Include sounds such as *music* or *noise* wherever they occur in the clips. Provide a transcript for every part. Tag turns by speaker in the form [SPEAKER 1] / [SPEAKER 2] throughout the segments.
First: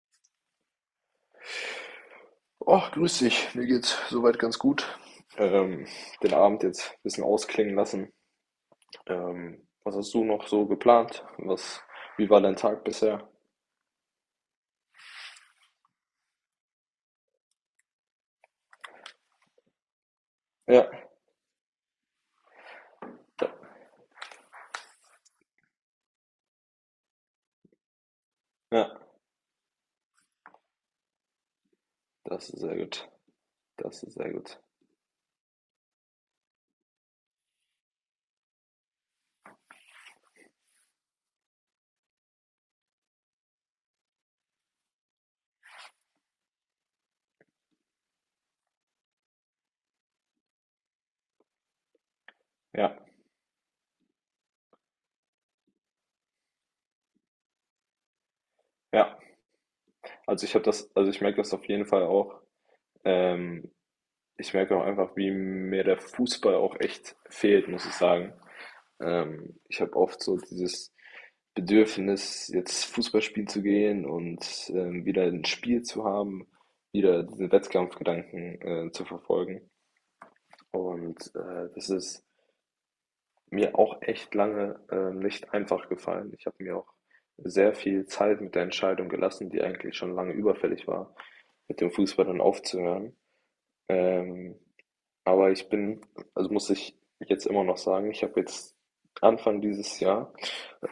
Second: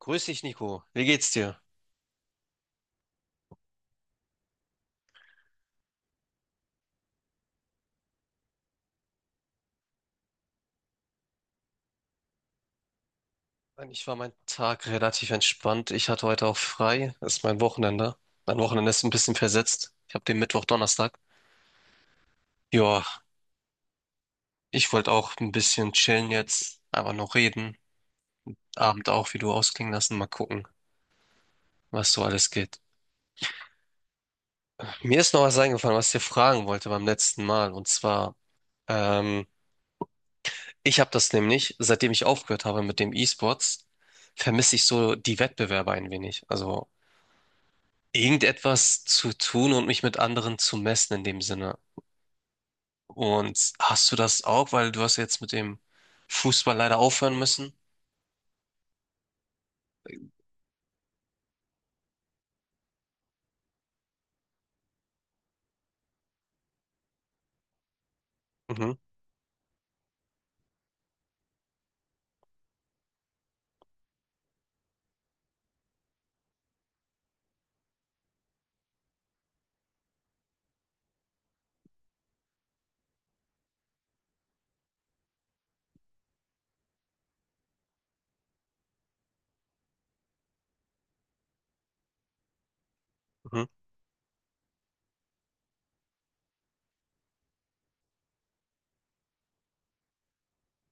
[SPEAKER 1] Grüß dich, Nico. Wie geht's dir?
[SPEAKER 2] Och, grüß dich. Mir geht's soweit ganz gut. Ähm, Den Abend jetzt ein bisschen ausklingen lassen. Was hast du noch so geplant? Wie war dein Tag bisher?
[SPEAKER 1] Eigentlich war mein Tag relativ entspannt. Ich hatte heute auch frei. Das ist mein Wochenende. Mein Wochenende ist ein bisschen versetzt. Ich habe den Mittwoch,
[SPEAKER 2] Ja,
[SPEAKER 1] Donnerstag. Ja,
[SPEAKER 2] da,
[SPEAKER 1] ich wollte auch ein bisschen chillen jetzt, aber noch reden.
[SPEAKER 2] ja,
[SPEAKER 1] Abend auch, wie du ausklingen lassen. Mal gucken, was so
[SPEAKER 2] das
[SPEAKER 1] alles
[SPEAKER 2] ist sehr
[SPEAKER 1] geht.
[SPEAKER 2] gut. Das ist sehr gut.
[SPEAKER 1] Mir ist noch was eingefallen, was ich dir fragen wollte beim letzten Mal. Und zwar, ähm, ich habe das nämlich, seitdem ich aufgehört habe mit dem E-Sports, vermisse ich so die Wettbewerbe ein wenig. Also irgendetwas zu tun und mich mit anderen zu messen in dem Sinne.
[SPEAKER 2] Ja,
[SPEAKER 1] Und hast du das auch, weil du hast jetzt mit dem Fußball leider aufhören müssen?
[SPEAKER 2] ja. Also ich habe das, also ich merke das auf jeden Fall auch. Ähm, Ich merke auch einfach, wie mir der Fußball auch echt fehlt, muss ich sagen.
[SPEAKER 1] Mhm,
[SPEAKER 2] Ich habe oft so dieses Bedürfnis, jetzt Fußball spielen zu gehen und wieder ein Spiel zu haben, wieder diese Wettkampfgedanken zu verfolgen. Und das ist mir auch echt lange nicht einfach gefallen. Ich habe mir auch sehr viel Zeit mit der Entscheidung gelassen, die eigentlich schon lange überfällig war, mit dem Fußball dann aufzuhören.
[SPEAKER 1] mhm,
[SPEAKER 2] Ähm, aber ich bin, also muss ich jetzt immer noch sagen, ich habe jetzt Anfang dieses Jahr,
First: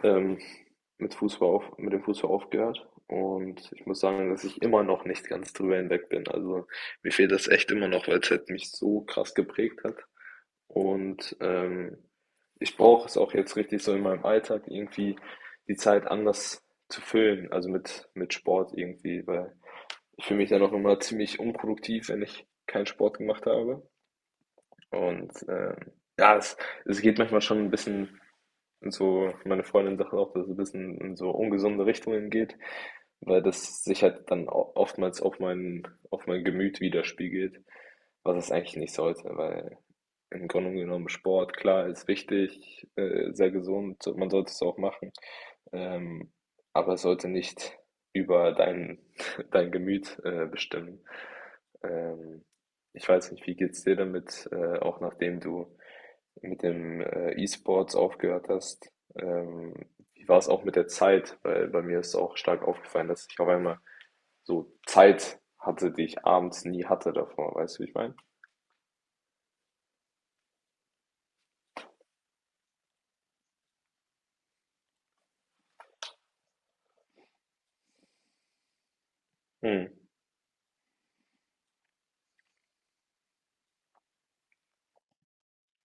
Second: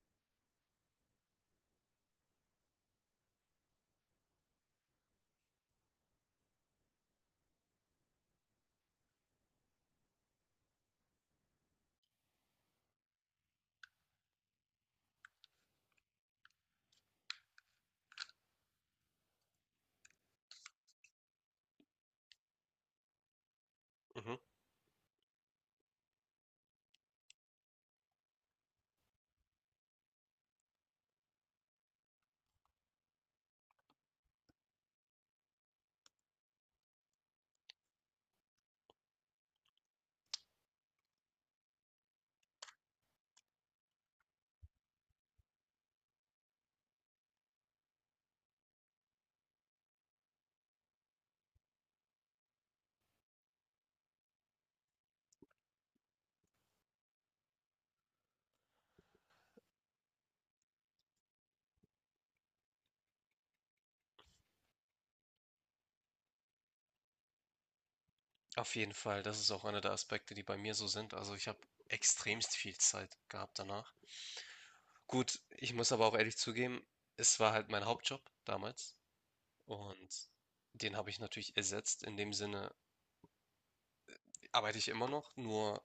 [SPEAKER 2] ähm, mit Fußball auf mit dem Fußball aufgehört und ich muss sagen, dass ich immer noch nicht ganz drüber hinweg bin. Also, mir fehlt das echt immer noch, weil es halt mich so krass geprägt hat. Und, ich brauche es auch jetzt richtig so in meinem Alltag irgendwie die Zeit anders zu füllen, also mit Sport irgendwie, weil ich fühle mich dann auch immer ziemlich unproduktiv, wenn ich keinen Sport gemacht habe.
[SPEAKER 1] mhm.
[SPEAKER 2] Und, ja, es geht manchmal schon ein bisschen in so, meine Freundin sagt auch, dass es ein bisschen in so ungesunde Richtungen geht, weil das sich halt dann o oftmals auf mein, auf mein Gemüt widerspiegelt, was es eigentlich nicht sollte, weil im Grunde genommen Sport, klar, ist wichtig, sehr gesund, so- man sollte es auch machen, ähm, aber es sollte nicht über dein, *laughs* dein Gemüt bestimmen. Ähm, Ich weiß nicht, wie geht's dir damit, auch nachdem du mit dem E-Sports aufgehört hast? Wie war es auch mit der Zeit? Weil bei mir ist auch stark aufgefallen, dass ich auf einmal so Zeit hatte, die ich abends nie hatte davor, weißt du, wie ich meine?
[SPEAKER 1] Auf jeden Fall, das ist auch einer der Aspekte, die bei mir so sind. Also ich habe extremst viel Zeit gehabt danach. Gut, ich muss aber auch ehrlich zugeben, es war halt mein Hauptjob damals
[SPEAKER 2] Hm.
[SPEAKER 1] und den habe ich natürlich ersetzt. In dem Sinne arbeite ich immer noch, nur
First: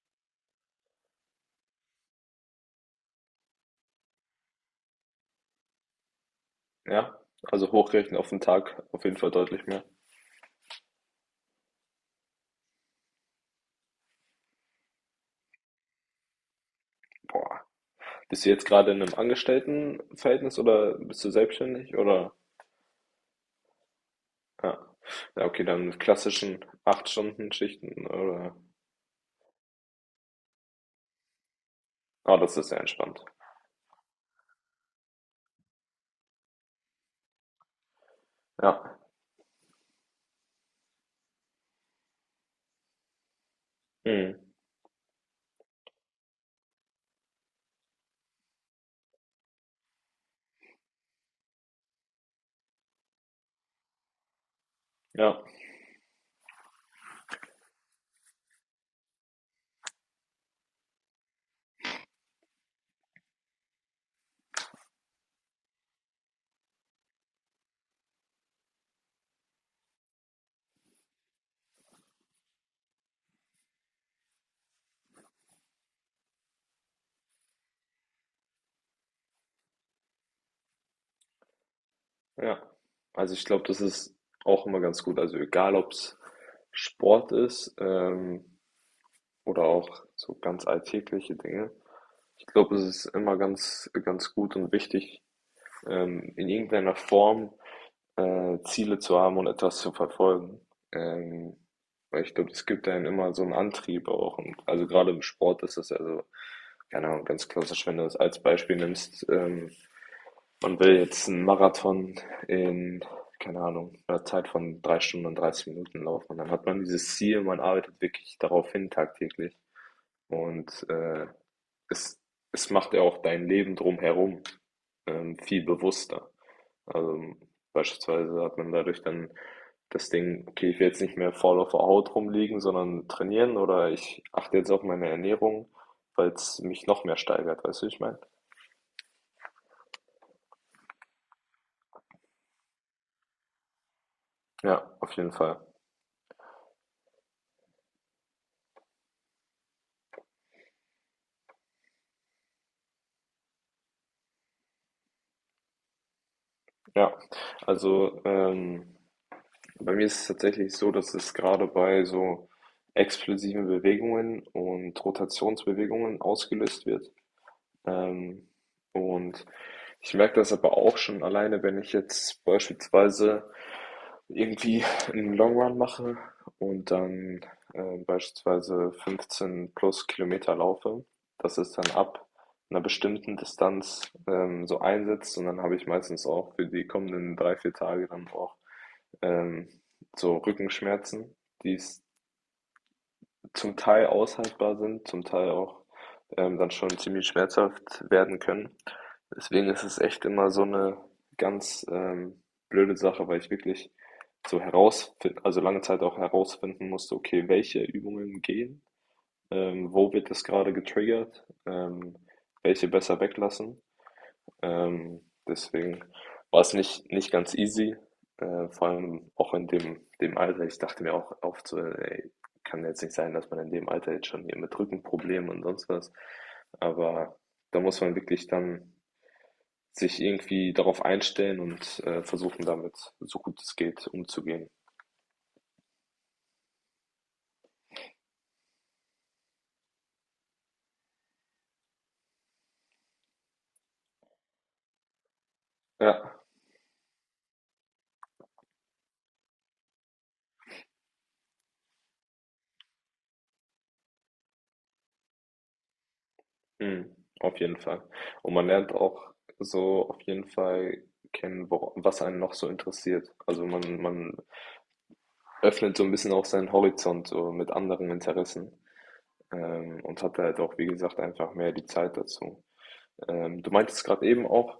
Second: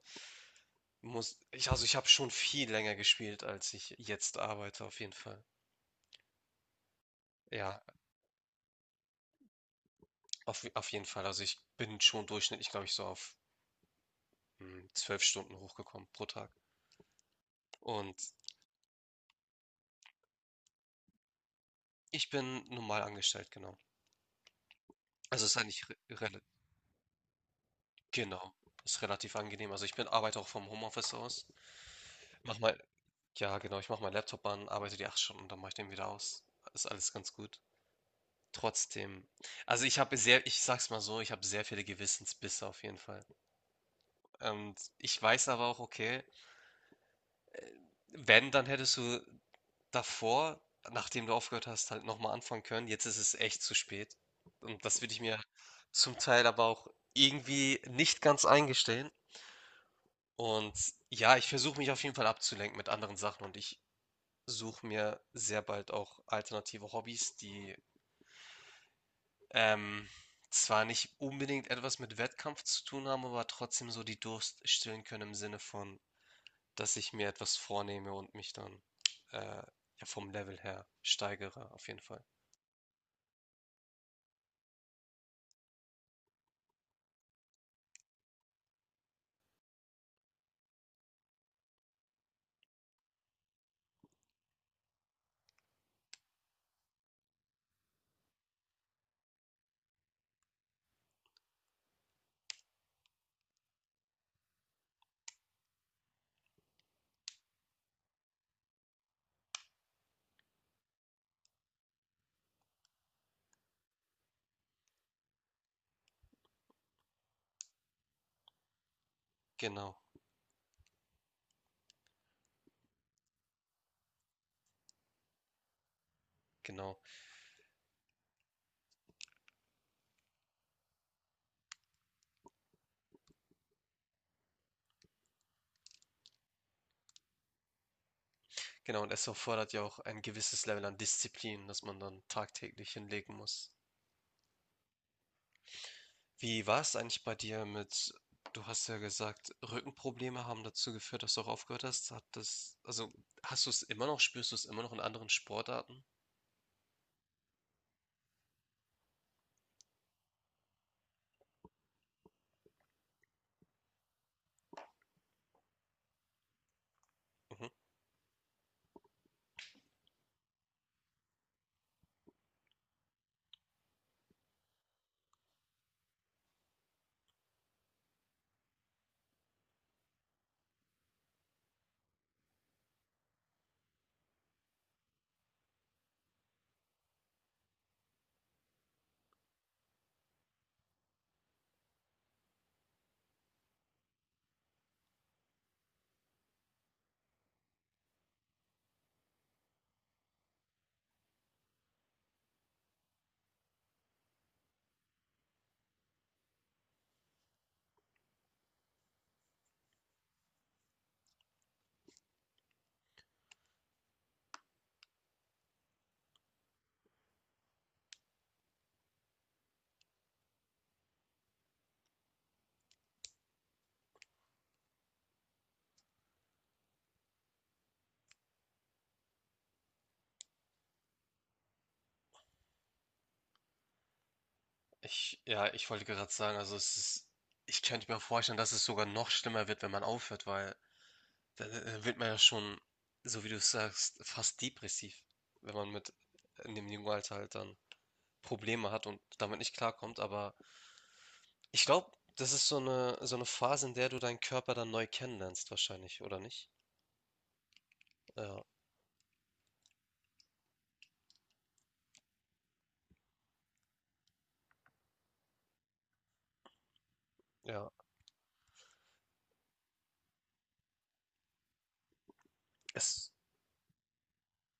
[SPEAKER 1] muss ich, also ich habe schon viel länger gespielt, als ich jetzt arbeite, auf jeden Fall.
[SPEAKER 2] Ja, also
[SPEAKER 1] Ja,
[SPEAKER 2] hochrechnen auf den Tag auf jeden Fall deutlich mehr.
[SPEAKER 1] auf jeden Fall. Also ich bin schon durchschnittlich, glaube ich, so auf 12 Stunden hochgekommen pro Tag.
[SPEAKER 2] Boah.
[SPEAKER 1] Und
[SPEAKER 2] Bist du jetzt gerade in einem Angestelltenverhältnis oder bist du selbstständig
[SPEAKER 1] ich
[SPEAKER 2] oder?
[SPEAKER 1] bin normal angestellt, genau.
[SPEAKER 2] Ja,
[SPEAKER 1] Also
[SPEAKER 2] ja,
[SPEAKER 1] es ist
[SPEAKER 2] okay,
[SPEAKER 1] eigentlich
[SPEAKER 2] dann mit klassischen acht Stunden Schichten
[SPEAKER 1] genau,
[SPEAKER 2] oder?
[SPEAKER 1] ist relativ angenehm. Also ich bin arbeite auch vom Homeoffice aus.
[SPEAKER 2] Ah,
[SPEAKER 1] Mach
[SPEAKER 2] das ist
[SPEAKER 1] mal,
[SPEAKER 2] sehr entspannt.
[SPEAKER 1] ja genau, ich mache meinen Laptop an, arbeite die 8 Stunden, dann mache ich den wieder aus. Ist alles ganz gut.
[SPEAKER 2] Ja.
[SPEAKER 1] Trotzdem, also ich sag's mal so, ich habe sehr viele Gewissensbisse auf jeden Fall.
[SPEAKER 2] Mhm.
[SPEAKER 1] Und ich weiß aber auch, okay, wenn, dann hättest du davor, nachdem du aufgehört hast, halt nochmal anfangen können. Jetzt ist es echt zu spät. Und das würde ich mir
[SPEAKER 2] Ja,
[SPEAKER 1] zum Teil aber auch irgendwie nicht ganz eingestehen. Und ja, ich versuche mich auf jeden Fall abzulenken mit anderen Sachen und ich suche mir sehr bald auch alternative Hobbys, die ähm, zwar nicht unbedingt etwas mit Wettkampf zu tun haben, aber trotzdem so die Durst stillen können im Sinne von dass ich mir etwas vornehme und mich dann ja, vom Level her steigere, auf jeden Fall.
[SPEAKER 2] ja. Also ich glaube, das ist auch immer ganz gut. Also egal, ob es Sport ist, oder auch so ganz alltägliche Dinge. Ich glaube, es ist immer ganz, ganz gut und wichtig, in irgendeiner Form Ziele zu haben und etwas zu verfolgen. Ähm, Weil ich glaube, es gibt einem immer so einen Antrieb auch. Und also gerade im Sport ist das, also, keine Ahnung, ganz klassisch, wenn du es als Beispiel nimmst, man will jetzt einen Marathon in, keine Ahnung, einer Zeit von drei Stunden und 30 Minuten laufen. Und dann hat man dieses Ziel, man arbeitet wirklich darauf hin tagtäglich.
[SPEAKER 1] Genau,
[SPEAKER 2] Und es, es macht ja auch dein Leben drumherum viel bewusster.
[SPEAKER 1] genau,
[SPEAKER 2] Also, beispielsweise hat man dadurch dann das Ding, okay, ich will jetzt nicht mehr faul auf der Haut rumliegen, sondern trainieren, oder ich achte jetzt auf meine Ernährung, weil es mich noch mehr steigert, weißt du, wie ich meine?
[SPEAKER 1] genau. Und es erfordert ja auch ein gewisses Level an Disziplin, das man dann tagtäglich hinlegen muss.
[SPEAKER 2] Ja, auf jeden Fall.
[SPEAKER 1] Wie war es eigentlich bei dir mit, du hast ja gesagt, Rückenprobleme haben dazu geführt, dass du auch aufgehört hast. Hat das, also hast du es immer noch, spürst du es immer noch in anderen Sportarten?
[SPEAKER 2] Ja, also bei mir ist es tatsächlich so, dass es gerade bei so explosiven Bewegungen und Rotationsbewegungen ausgelöst wird.
[SPEAKER 1] Mhm.
[SPEAKER 2] Ähm, und ich merke das aber auch schon alleine, wenn ich jetzt beispielsweise irgendwie einen Long Run mache und dann beispielsweise 15 plus Kilometer laufe. Das ist dann ab einer bestimmten Distanz so einsetzt und dann habe ich meistens auch für die kommenden drei, vier Tage dann auch ähm, so Rückenschmerzen, die es zum Teil aushaltbar sind, zum Teil auch dann schon ziemlich schmerzhaft werden können. Deswegen ist es echt immer so eine ganz blöde Sache, weil ich wirklich so herausfinden, also lange Zeit auch herausfinden musste, okay, welche Übungen gehen, wo wird das gerade getriggert, welche besser weglassen. Ähm, Deswegen war es nicht ganz easy, vor allem auch in dem Alter. Ich dachte mir auch oft so, ey, kann jetzt nicht sein, dass man in dem Alter jetzt schon hier mit Rückenproblemen und sonst was. Aber da muss man wirklich dann sich irgendwie darauf einstellen und versuchen, damit so gut es geht umzugehen.
[SPEAKER 1] Ja, ich wollte gerade sagen, also es ist, ich könnte mir vorstellen, dass es sogar noch schlimmer wird, wenn man aufhört, weil da wird man ja schon, so wie du es sagst, fast depressiv, wenn man mit
[SPEAKER 2] Ja,
[SPEAKER 1] in dem jungen Alter halt dann Probleme hat und damit nicht klarkommt. Aber ich glaube, das ist so eine Phase, in der du deinen Körper dann neu kennenlernst, wahrscheinlich, oder nicht?
[SPEAKER 2] mhm, auf jeden Fall. Und
[SPEAKER 1] Ja,
[SPEAKER 2] man lernt auch so auf jeden Fall kennen, wo, was einen noch so interessiert. Also man öffnet so ein bisschen auch seinen Horizont so mit
[SPEAKER 1] ja.
[SPEAKER 2] anderen Interessen, und hat halt auch, wie gesagt, einfach mehr die Zeit dazu.
[SPEAKER 1] Es,
[SPEAKER 2] Du meintest gerade eben auch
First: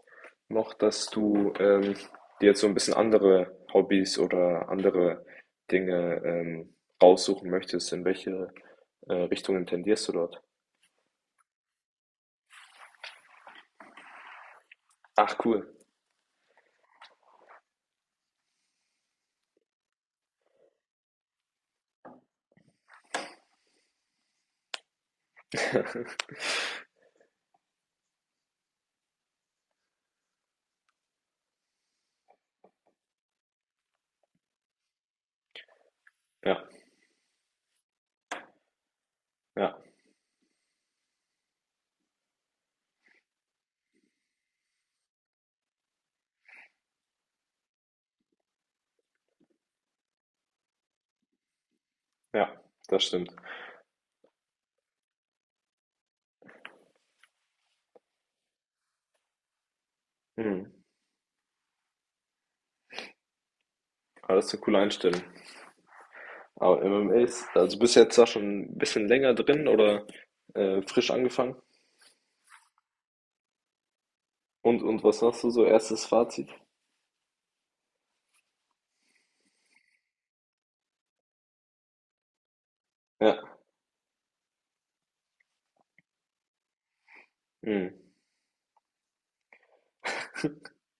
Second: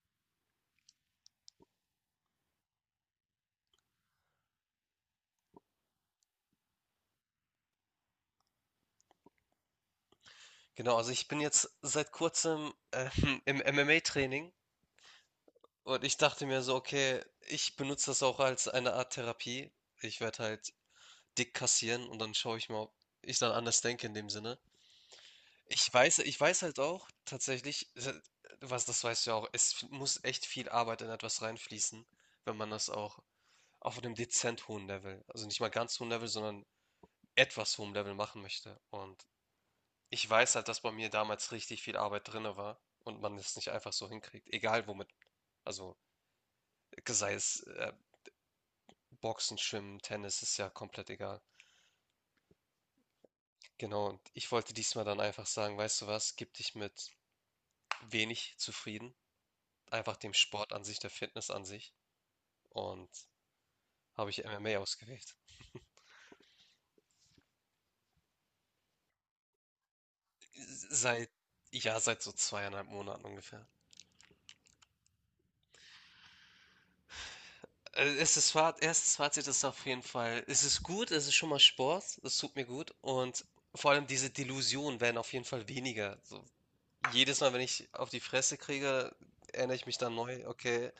[SPEAKER 2] noch, dass du dir jetzt so ein bisschen andere Hobbys oder andere Dinge raussuchen möchtest. In welche Richtungen tendierst du dort?
[SPEAKER 1] genau, also ich bin jetzt seit kurzem *laughs* im MMA-Training
[SPEAKER 2] Ach, cool.
[SPEAKER 1] und ich dachte mir so, okay, ich benutze das auch als eine Art Therapie. Ich werde halt dick kassieren und dann schaue ich mal, ob ich dann anders denke in dem Sinne. Ich
[SPEAKER 2] *laughs*
[SPEAKER 1] weiß ich weiß halt auch tatsächlich, se was das, weißt du ja auch, es f muss echt viel Arbeit in etwas reinfließen, wenn man das auch auf einem dezent hohen Level, also nicht mal ganz hohen Level, sondern
[SPEAKER 2] Ja,
[SPEAKER 1] etwas hohem Level machen möchte. Und
[SPEAKER 2] ja,
[SPEAKER 1] ich weiß halt, dass bei mir damals richtig viel Arbeit drinne war und man es nicht einfach so hinkriegt, egal womit. Also, sei es, Boxen, Schwimmen, Tennis, ist ja komplett egal.
[SPEAKER 2] ja, das stimmt.
[SPEAKER 1] Genau, und ich wollte diesmal dann einfach sagen: „Weißt du was, gib dich mit wenig zufrieden.“ Einfach dem Sport
[SPEAKER 2] Mhm.
[SPEAKER 1] an sich, der Fitness an sich, und habe
[SPEAKER 2] Aber
[SPEAKER 1] ich
[SPEAKER 2] das ist eine
[SPEAKER 1] MMA
[SPEAKER 2] coole Einstellung.
[SPEAKER 1] ausgewählt.
[SPEAKER 2] Aber MMA ist, also bist du jetzt da schon ein bisschen länger drin oder frisch
[SPEAKER 1] Seit,
[SPEAKER 2] angefangen?
[SPEAKER 1] ja, seit so zweieinhalb Monaten ungefähr.
[SPEAKER 2] Und was sagst du so, erstes Fazit?
[SPEAKER 1] Erstes Fazit ist auf jeden Fall, es ist gut, es ist schon mal Sport, es tut mir gut und
[SPEAKER 2] Ja,
[SPEAKER 1] vor allem diese Delusionen werden auf jeden Fall weniger. So, jedes Mal, wenn ich
[SPEAKER 2] mhm.
[SPEAKER 1] auf die Fresse kriege, erinnere ich mich dann neu, okay,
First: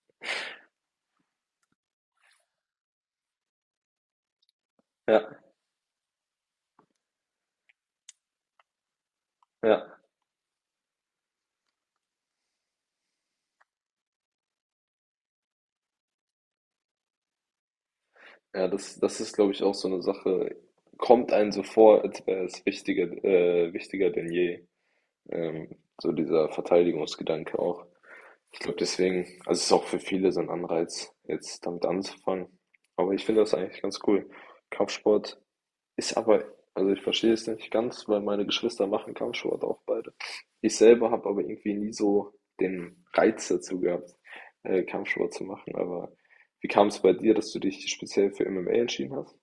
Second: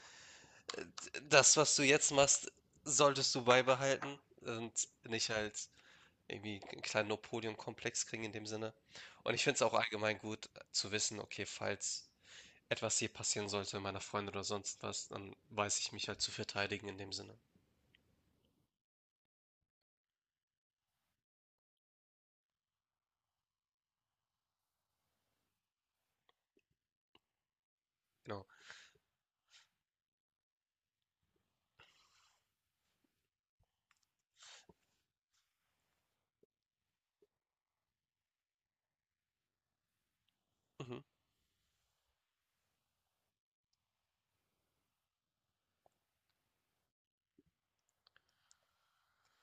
[SPEAKER 1] das, was du jetzt machst, solltest du beibehalten und
[SPEAKER 2] Ja,
[SPEAKER 1] nicht halt irgendwie einen kleinen Napoleon-Komplex kriegen in dem Sinne. Und ich finde es auch
[SPEAKER 2] ja.
[SPEAKER 1] allgemein gut zu wissen, okay, falls etwas hier passieren sollte, meiner Freundin oder sonst was, dann weiß ich mich halt zu verteidigen in dem Sinne.
[SPEAKER 2] Ja, das ist, glaube ich, auch so eine Sache, kommt einem so vor, als wäre es wichtiger denn je, ähm, so dieser Verteidigungsgedanke auch.
[SPEAKER 1] Genau.
[SPEAKER 2] Ich glaube deswegen, also, es ist auch für viele so ein Anreiz, jetzt damit anzufangen. Aber ich finde das eigentlich ganz cool. Kampfsport ist aber, also ich verstehe es nicht ganz, weil meine Geschwister machen Kampfsport auch beide. Ich
[SPEAKER 1] Mhm.
[SPEAKER 2] selber habe aber irgendwie nie so den Reiz dazu gehabt, Kampfsport zu machen. Aber wie kam es bei dir, dass du dich speziell für MMA entschieden hast?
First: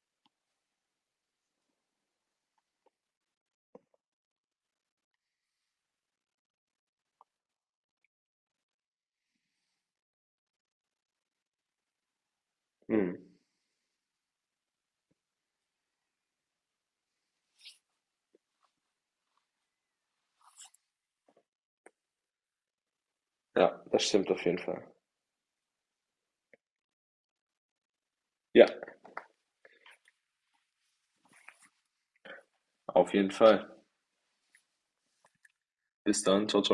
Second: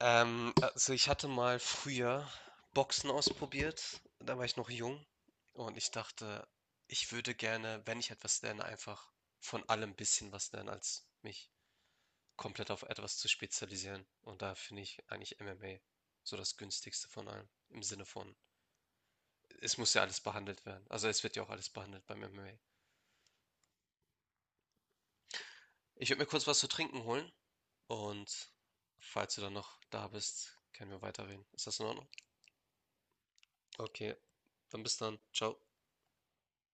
[SPEAKER 1] Also ich hatte mal früher Boxen ausprobiert, da war ich noch jung und ich dachte, ich würde gerne, wenn ich etwas lerne, einfach von allem ein bisschen was lernen, als mich komplett auf
[SPEAKER 2] Hm.
[SPEAKER 1] etwas zu spezialisieren. Und da finde ich eigentlich MMA so das günstigste von allem. Im Sinne von, es muss ja alles behandelt werden. Also es wird ja auch alles behandelt beim MMA.
[SPEAKER 2] Ja, das stimmt auf jeden Fall.
[SPEAKER 1] Ich würde mir kurz was zu trinken holen und
[SPEAKER 2] Ja,
[SPEAKER 1] falls du dann noch da bist, können wir weiterreden. Ist das in Ordnung?
[SPEAKER 2] auf jeden Fall.
[SPEAKER 1] Okay, dann bis dann. Ciao.
[SPEAKER 2] Bis dann. Ciao, ciao.